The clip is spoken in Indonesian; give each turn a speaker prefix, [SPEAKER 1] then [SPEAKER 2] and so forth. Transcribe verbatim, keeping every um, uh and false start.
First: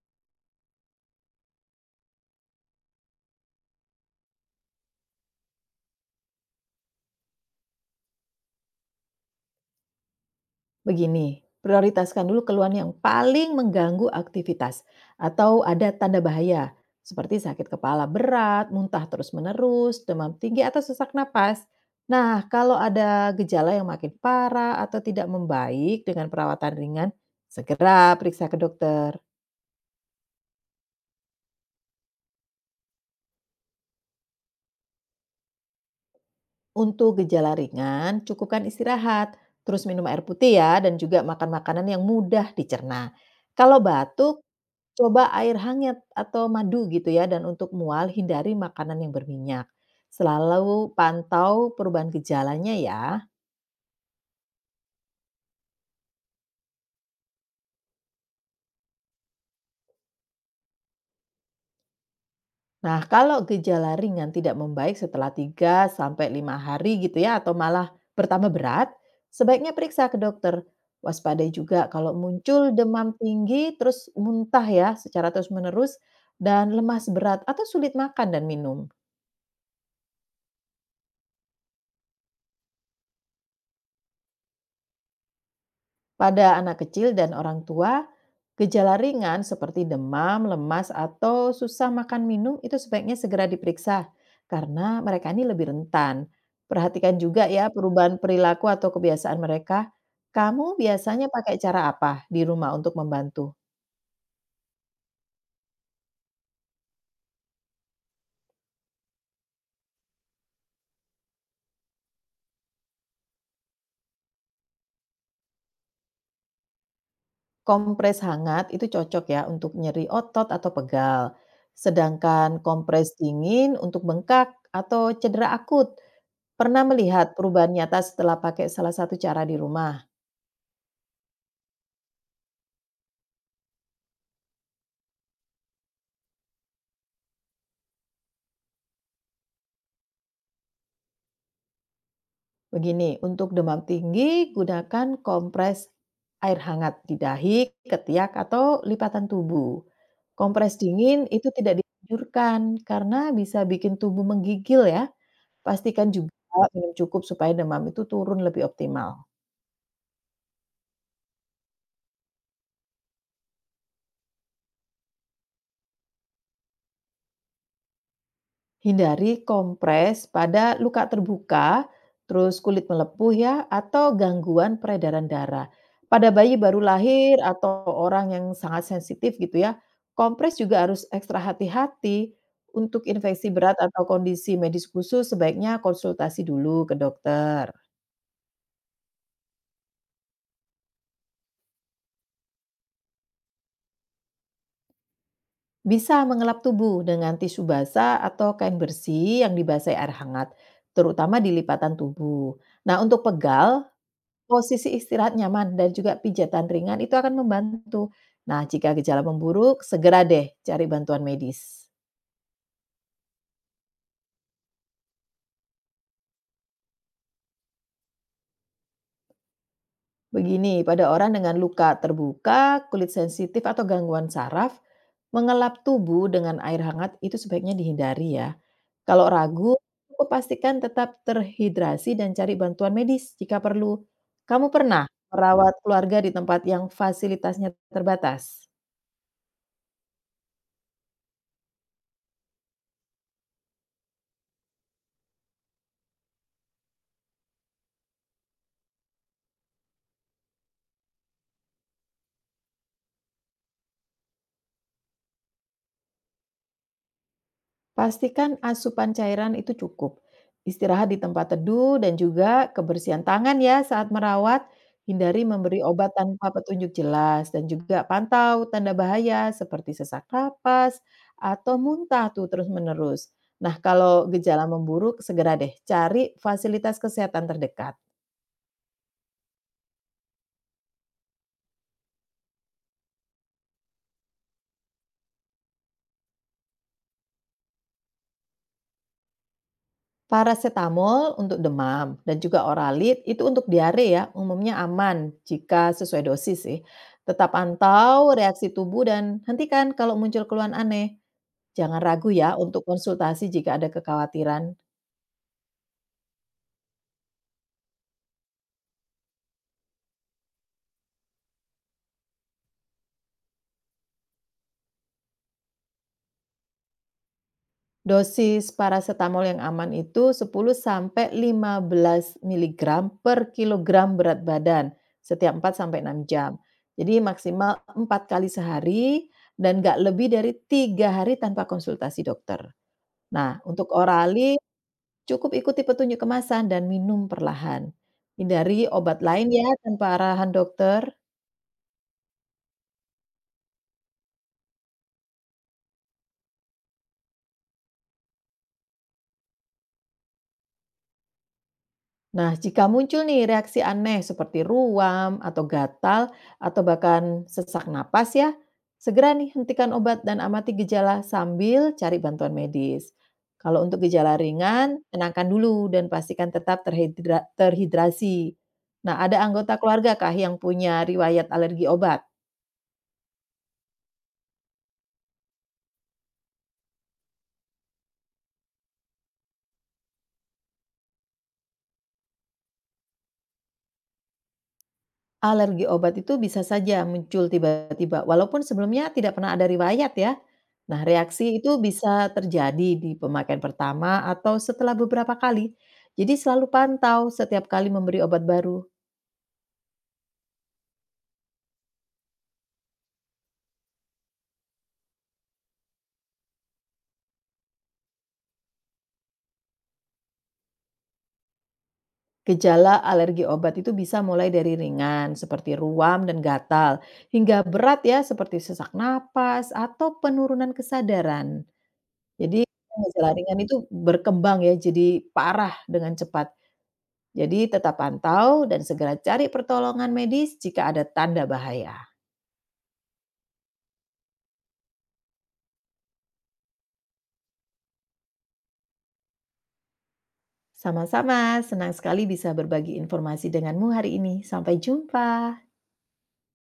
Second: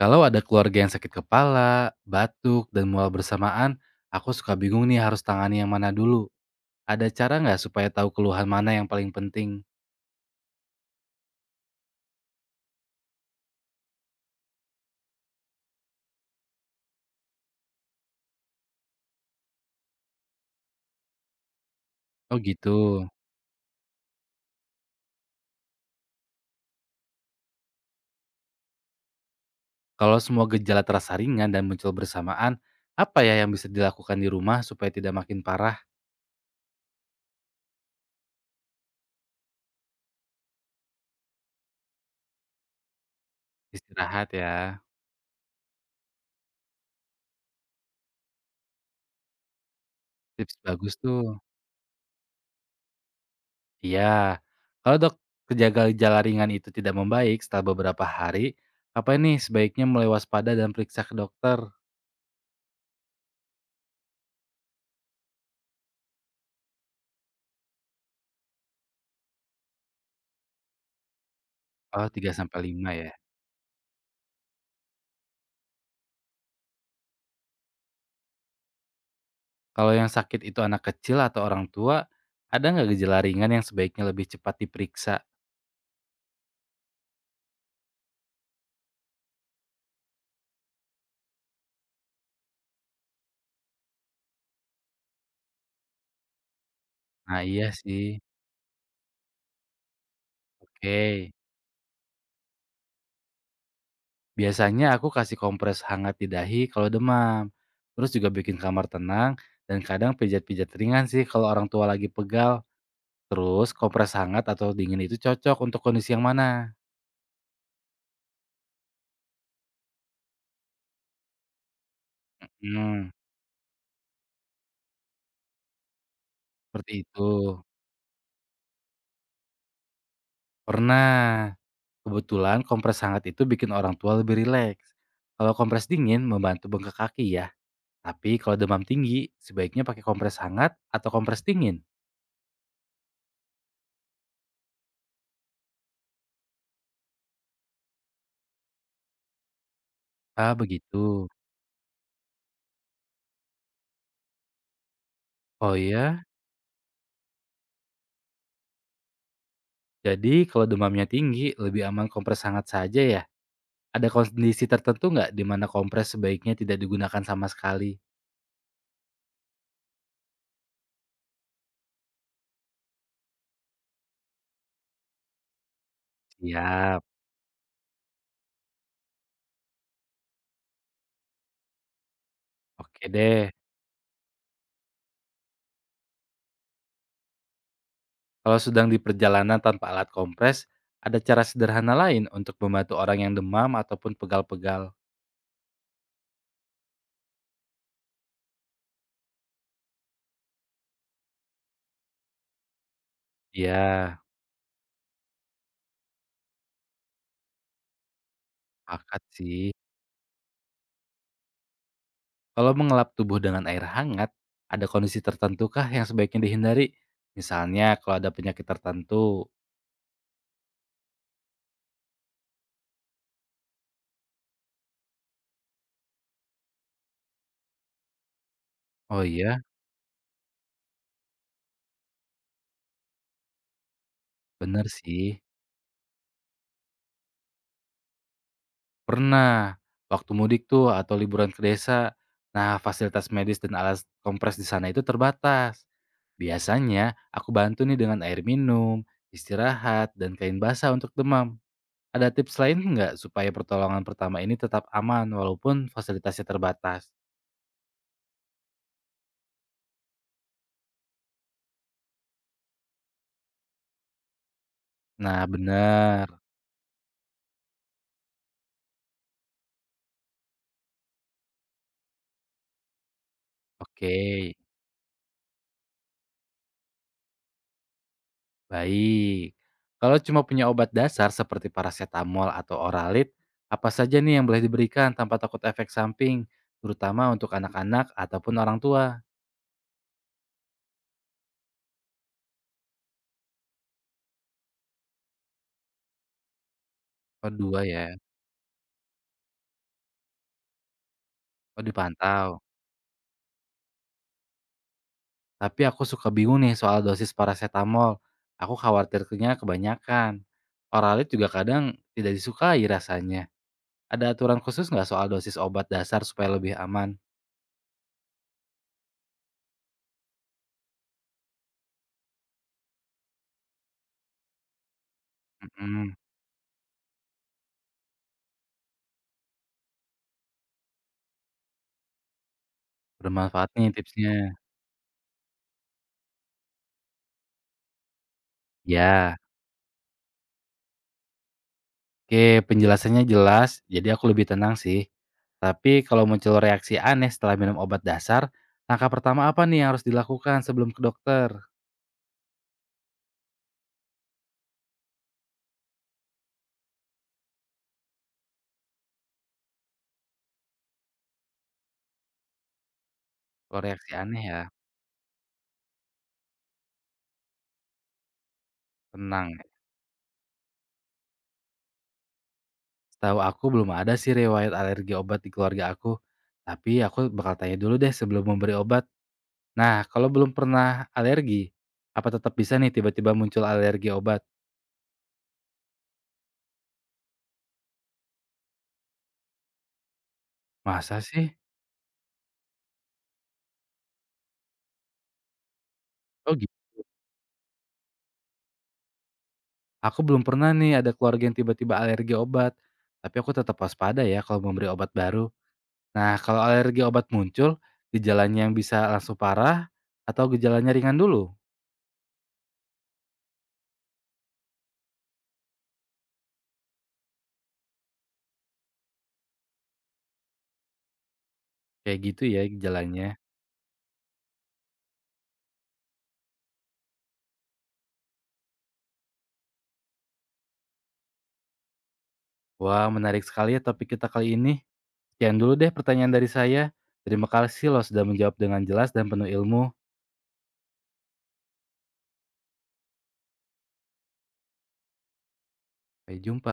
[SPEAKER 1] Kalau ada keluarga yang sakit kepala, batuk, dan mual bersamaan, aku suka bingung nih harus tangani yang mana dulu. Ada cara nggak supaya tahu keluhan mana yang paling penting?
[SPEAKER 2] Begini, prioritaskan dulu keluhan yang paling mengganggu aktivitas atau ada tanda bahaya seperti sakit kepala berat, muntah terus-menerus, demam tinggi atau sesak napas.
[SPEAKER 1] Oh
[SPEAKER 2] Nah,
[SPEAKER 1] gitu.
[SPEAKER 2] kalau ada gejala yang makin parah atau tidak membaik dengan perawatan ringan, segera periksa ke dokter.
[SPEAKER 1] Kalau semua gejala terasa ringan dan muncul bersamaan, apa ya yang bisa dilakukan di rumah supaya tidak makin parah?
[SPEAKER 2] Untuk gejala ringan, cukupkan istirahat, terus minum air putih ya, dan juga makan makanan yang mudah dicerna. Kalau
[SPEAKER 1] Istirahat
[SPEAKER 2] batuk,
[SPEAKER 1] ya.
[SPEAKER 2] coba air hangat atau madu gitu ya, dan untuk mual hindari makanan yang berminyak.
[SPEAKER 1] Tips
[SPEAKER 2] Selalu
[SPEAKER 1] bagus tuh.
[SPEAKER 2] pantau perubahan gejalanya ya.
[SPEAKER 1] Iya. Kalau dok Kejaga gejala ringan itu tidak membaik setelah beberapa hari, apa ini sebaiknya mulai waspada dan periksa ke dokter?
[SPEAKER 2] Nah, kalau gejala ringan tidak membaik setelah tiga sampai lima hari gitu ya atau malah bertambah berat, sebaiknya periksa ke dokter. Waspadai juga
[SPEAKER 1] Oh,
[SPEAKER 2] kalau
[SPEAKER 1] tiga sampai
[SPEAKER 2] muncul
[SPEAKER 1] lima
[SPEAKER 2] demam
[SPEAKER 1] ya.
[SPEAKER 2] tinggi terus muntah ya secara terus-menerus dan lemas berat atau sulit makan dan minum.
[SPEAKER 1] Kalau yang sakit itu anak kecil atau orang tua, ada nggak gejala ringan yang sebaiknya lebih cepat diperiksa?
[SPEAKER 2] Pada anak kecil dan orang tua, gejala ringan seperti demam, lemas, atau susah makan minum itu sebaiknya segera diperiksa karena mereka ini lebih rentan. Perhatikan
[SPEAKER 1] Nah
[SPEAKER 2] juga
[SPEAKER 1] iya
[SPEAKER 2] ya
[SPEAKER 1] sih,
[SPEAKER 2] perubahan perilaku atau kebiasaan mereka. Kamu biasanya
[SPEAKER 1] oke.
[SPEAKER 2] pakai cara apa di rumah untuk membantu?
[SPEAKER 1] Biasanya aku kasih kompres hangat di dahi kalau demam, terus juga bikin kamar tenang, dan kadang pijat-pijat ringan sih kalau orang tua lagi pegal. Terus kompres hangat atau dingin itu cocok untuk kondisi yang mana?
[SPEAKER 2] Kompres hangat itu cocok ya untuk nyeri otot atau pegal. Sedangkan
[SPEAKER 1] Hmm,
[SPEAKER 2] kompres dingin untuk bengkak atau cedera akut. Pernah
[SPEAKER 1] seperti itu.
[SPEAKER 2] melihat perubahan nyata setelah pakai salah satu cara di rumah?
[SPEAKER 1] Pernah. Kebetulan kompres hangat itu bikin orang tua lebih rileks. Kalau kompres dingin membantu bengkak kaki ya. Tapi kalau demam tinggi, sebaiknya pakai kompres hangat atau kompres dingin?
[SPEAKER 2] Begini, untuk demam tinggi gunakan kompres air hangat di dahi, ketiak, atau lipatan tubuh.
[SPEAKER 1] Ah,
[SPEAKER 2] Kompres dingin
[SPEAKER 1] begitu.
[SPEAKER 2] itu tidak dianjurkan karena bisa bikin tubuh menggigil ya.
[SPEAKER 1] Oh
[SPEAKER 2] Pastikan
[SPEAKER 1] ya?
[SPEAKER 2] juga minum cukup supaya demam itu turun lebih optimal.
[SPEAKER 1] Jadi kalau demamnya tinggi, lebih aman kompres hangat saja ya? Ada kondisi tertentu nggak di mana kompres sebaiknya tidak digunakan sama sekali?
[SPEAKER 2] Hindari kompres pada luka terbuka, terus kulit melepuh ya, atau gangguan peredaran darah. Pada bayi baru
[SPEAKER 1] Siap.
[SPEAKER 2] lahir atau orang yang sangat sensitif gitu ya, kompres juga harus ekstra hati-hati. Untuk
[SPEAKER 1] Oke
[SPEAKER 2] infeksi
[SPEAKER 1] deh.
[SPEAKER 2] berat atau kondisi medis khusus sebaiknya konsultasi dulu ke dokter.
[SPEAKER 1] Kalau sedang di perjalanan tanpa alat kompres, ada cara sederhana lain untuk membantu orang yang demam ataupun pegal-pegal?
[SPEAKER 2] Bisa mengelap tubuh dengan tisu basah atau kain bersih yang dibasahi air hangat, terutama di lipatan tubuh. Nah, untuk pegal,
[SPEAKER 1] Iya,
[SPEAKER 2] posisi istirahat nyaman dan juga pijatan ringan itu akan membantu. Nah, jika gejala
[SPEAKER 1] pakat sih.
[SPEAKER 2] memburuk, segera deh cari bantuan medis.
[SPEAKER 1] Kalau mengelap tubuh dengan air hangat, ada kondisi tertentu kah yang sebaiknya dihindari? Misalnya kalau ada penyakit tertentu.
[SPEAKER 2] Begini, pada orang dengan luka terbuka, kulit sensitif atau gangguan saraf, mengelap tubuh dengan air hangat itu sebaiknya dihindari ya.
[SPEAKER 1] Oh
[SPEAKER 2] Kalau
[SPEAKER 1] iya,
[SPEAKER 2] ragu, cukup pastikan tetap terhidrasi dan cari bantuan medis jika perlu. Kamu
[SPEAKER 1] bener
[SPEAKER 2] pernah
[SPEAKER 1] sih.
[SPEAKER 2] merawat keluarga di tempat yang fasilitasnya terbatas?
[SPEAKER 1] Pernah, waktu mudik tuh atau liburan ke desa. Nah, fasilitas medis dan alas kompres di sana itu terbatas. Biasanya aku bantu nih dengan air minum, istirahat, dan kain basah untuk demam. Ada tips lain nggak supaya pertolongan pertama ini tetap aman walaupun fasilitasnya terbatas?
[SPEAKER 2] Pastikan asupan cairan itu cukup. Istirahat di tempat teduh dan juga kebersihan tangan ya saat merawat. Hindari
[SPEAKER 1] Nah,
[SPEAKER 2] memberi obat
[SPEAKER 1] bener.
[SPEAKER 2] tanpa petunjuk jelas dan juga pantau tanda bahaya seperti sesak napas atau muntah tuh terus-menerus. Nah,
[SPEAKER 1] Oke.
[SPEAKER 2] kalau gejala memburuk segera deh cari fasilitas kesehatan terdekat.
[SPEAKER 1] Baik. Kalau cuma punya obat dasar seperti paracetamol atau oralit, apa saja nih yang boleh diberikan tanpa takut efek samping, terutama untuk anak-anak ataupun orang tua?
[SPEAKER 2] Parasetamol untuk demam dan juga Oralit itu untuk diare ya, umumnya aman jika sesuai dosis sih. Tetap
[SPEAKER 1] Oh, dua ya.
[SPEAKER 2] pantau reaksi tubuh dan hentikan kalau muncul keluhan aneh.
[SPEAKER 1] Oh,
[SPEAKER 2] Jangan ragu ya
[SPEAKER 1] dipantau.
[SPEAKER 2] untuk konsultasi jika ada kekhawatiran.
[SPEAKER 1] Tapi aku suka bingung nih soal dosis paracetamol. Aku khawatirnya kebanyakan. Oralit juga kadang tidak disukai rasanya. Ada aturan khusus nggak soal dosis obat dasar supaya lebih aman?
[SPEAKER 2] Dosis parasetamol yang aman itu sepuluh sampai lima belas miligram per kilogram berat badan setiap empat sampai
[SPEAKER 1] Mm-mm.
[SPEAKER 2] enam jam. Jadi maksimal empat kali sehari dan nggak lebih dari tiga hari tanpa konsultasi dokter. Nah,
[SPEAKER 1] Bermanfaat
[SPEAKER 2] untuk
[SPEAKER 1] nih tipsnya.
[SPEAKER 2] orali cukup ikuti petunjuk kemasan dan minum perlahan. Hindari obat
[SPEAKER 1] Ya.
[SPEAKER 2] lain ya tanpa arahan dokter.
[SPEAKER 1] Oke, penjelasannya jelas, jadi aku lebih tenang sih. Tapi kalau muncul reaksi aneh setelah minum obat dasar, langkah pertama apa nih yang harus dilakukan sebelum ke dokter?
[SPEAKER 2] Nah, jika muncul nih reaksi aneh seperti ruam atau gatal atau bahkan sesak napas ya, segera nih hentikan obat dan amati gejala sambil cari bantuan medis. Kalau
[SPEAKER 1] Kalau
[SPEAKER 2] untuk
[SPEAKER 1] reaksi
[SPEAKER 2] gejala
[SPEAKER 1] aneh ya,
[SPEAKER 2] ringan, tenangkan dulu dan pastikan tetap terhidra- terhidrasi. Nah, ada
[SPEAKER 1] tenang.
[SPEAKER 2] anggota keluarga kah yang punya riwayat alergi obat?
[SPEAKER 1] Setahu aku belum ada sih riwayat alergi obat di keluarga aku. Tapi aku bakal tanya dulu deh sebelum memberi obat. Nah, kalau belum pernah alergi, apa tetap bisa nih tiba-tiba muncul alergi obat?
[SPEAKER 2] Alergi obat itu bisa saja muncul tiba-tiba, walaupun sebelumnya tidak pernah ada riwayat ya. Nah,
[SPEAKER 1] Masa sih?
[SPEAKER 2] reaksi itu bisa terjadi di pemakaian pertama atau setelah beberapa kali. Jadi
[SPEAKER 1] Oh
[SPEAKER 2] selalu
[SPEAKER 1] gitu.
[SPEAKER 2] pantau setiap kali memberi obat baru.
[SPEAKER 1] Aku belum pernah nih ada keluarga yang tiba-tiba alergi obat. Tapi aku tetap waspada ya kalau memberi obat baru. Nah, kalau alergi obat muncul, gejalanya yang bisa langsung parah atau gejalanya ringan dulu?
[SPEAKER 2] Gejala alergi obat itu bisa mulai dari ringan seperti ruam dan gatal, hingga berat ya seperti sesak napas atau penurunan kesadaran.
[SPEAKER 1] Kayak gitu ya
[SPEAKER 2] Jadi
[SPEAKER 1] gejalanya.
[SPEAKER 2] gejala ringan itu berkembang ya, jadi parah dengan cepat. Jadi tetap pantau dan segera cari pertolongan medis jika ada tanda bahaya.
[SPEAKER 1] Wah, menarik sekali ya topik kita kali ini. Sekian dulu deh pertanyaan dari saya. Terima kasih loh sudah menjawab dengan jelas dan penuh ilmu.
[SPEAKER 2] Sama-sama, senang sekali bisa berbagi informasi denganmu hari ini. Sampai jumpa.
[SPEAKER 1] Sampai jumpa.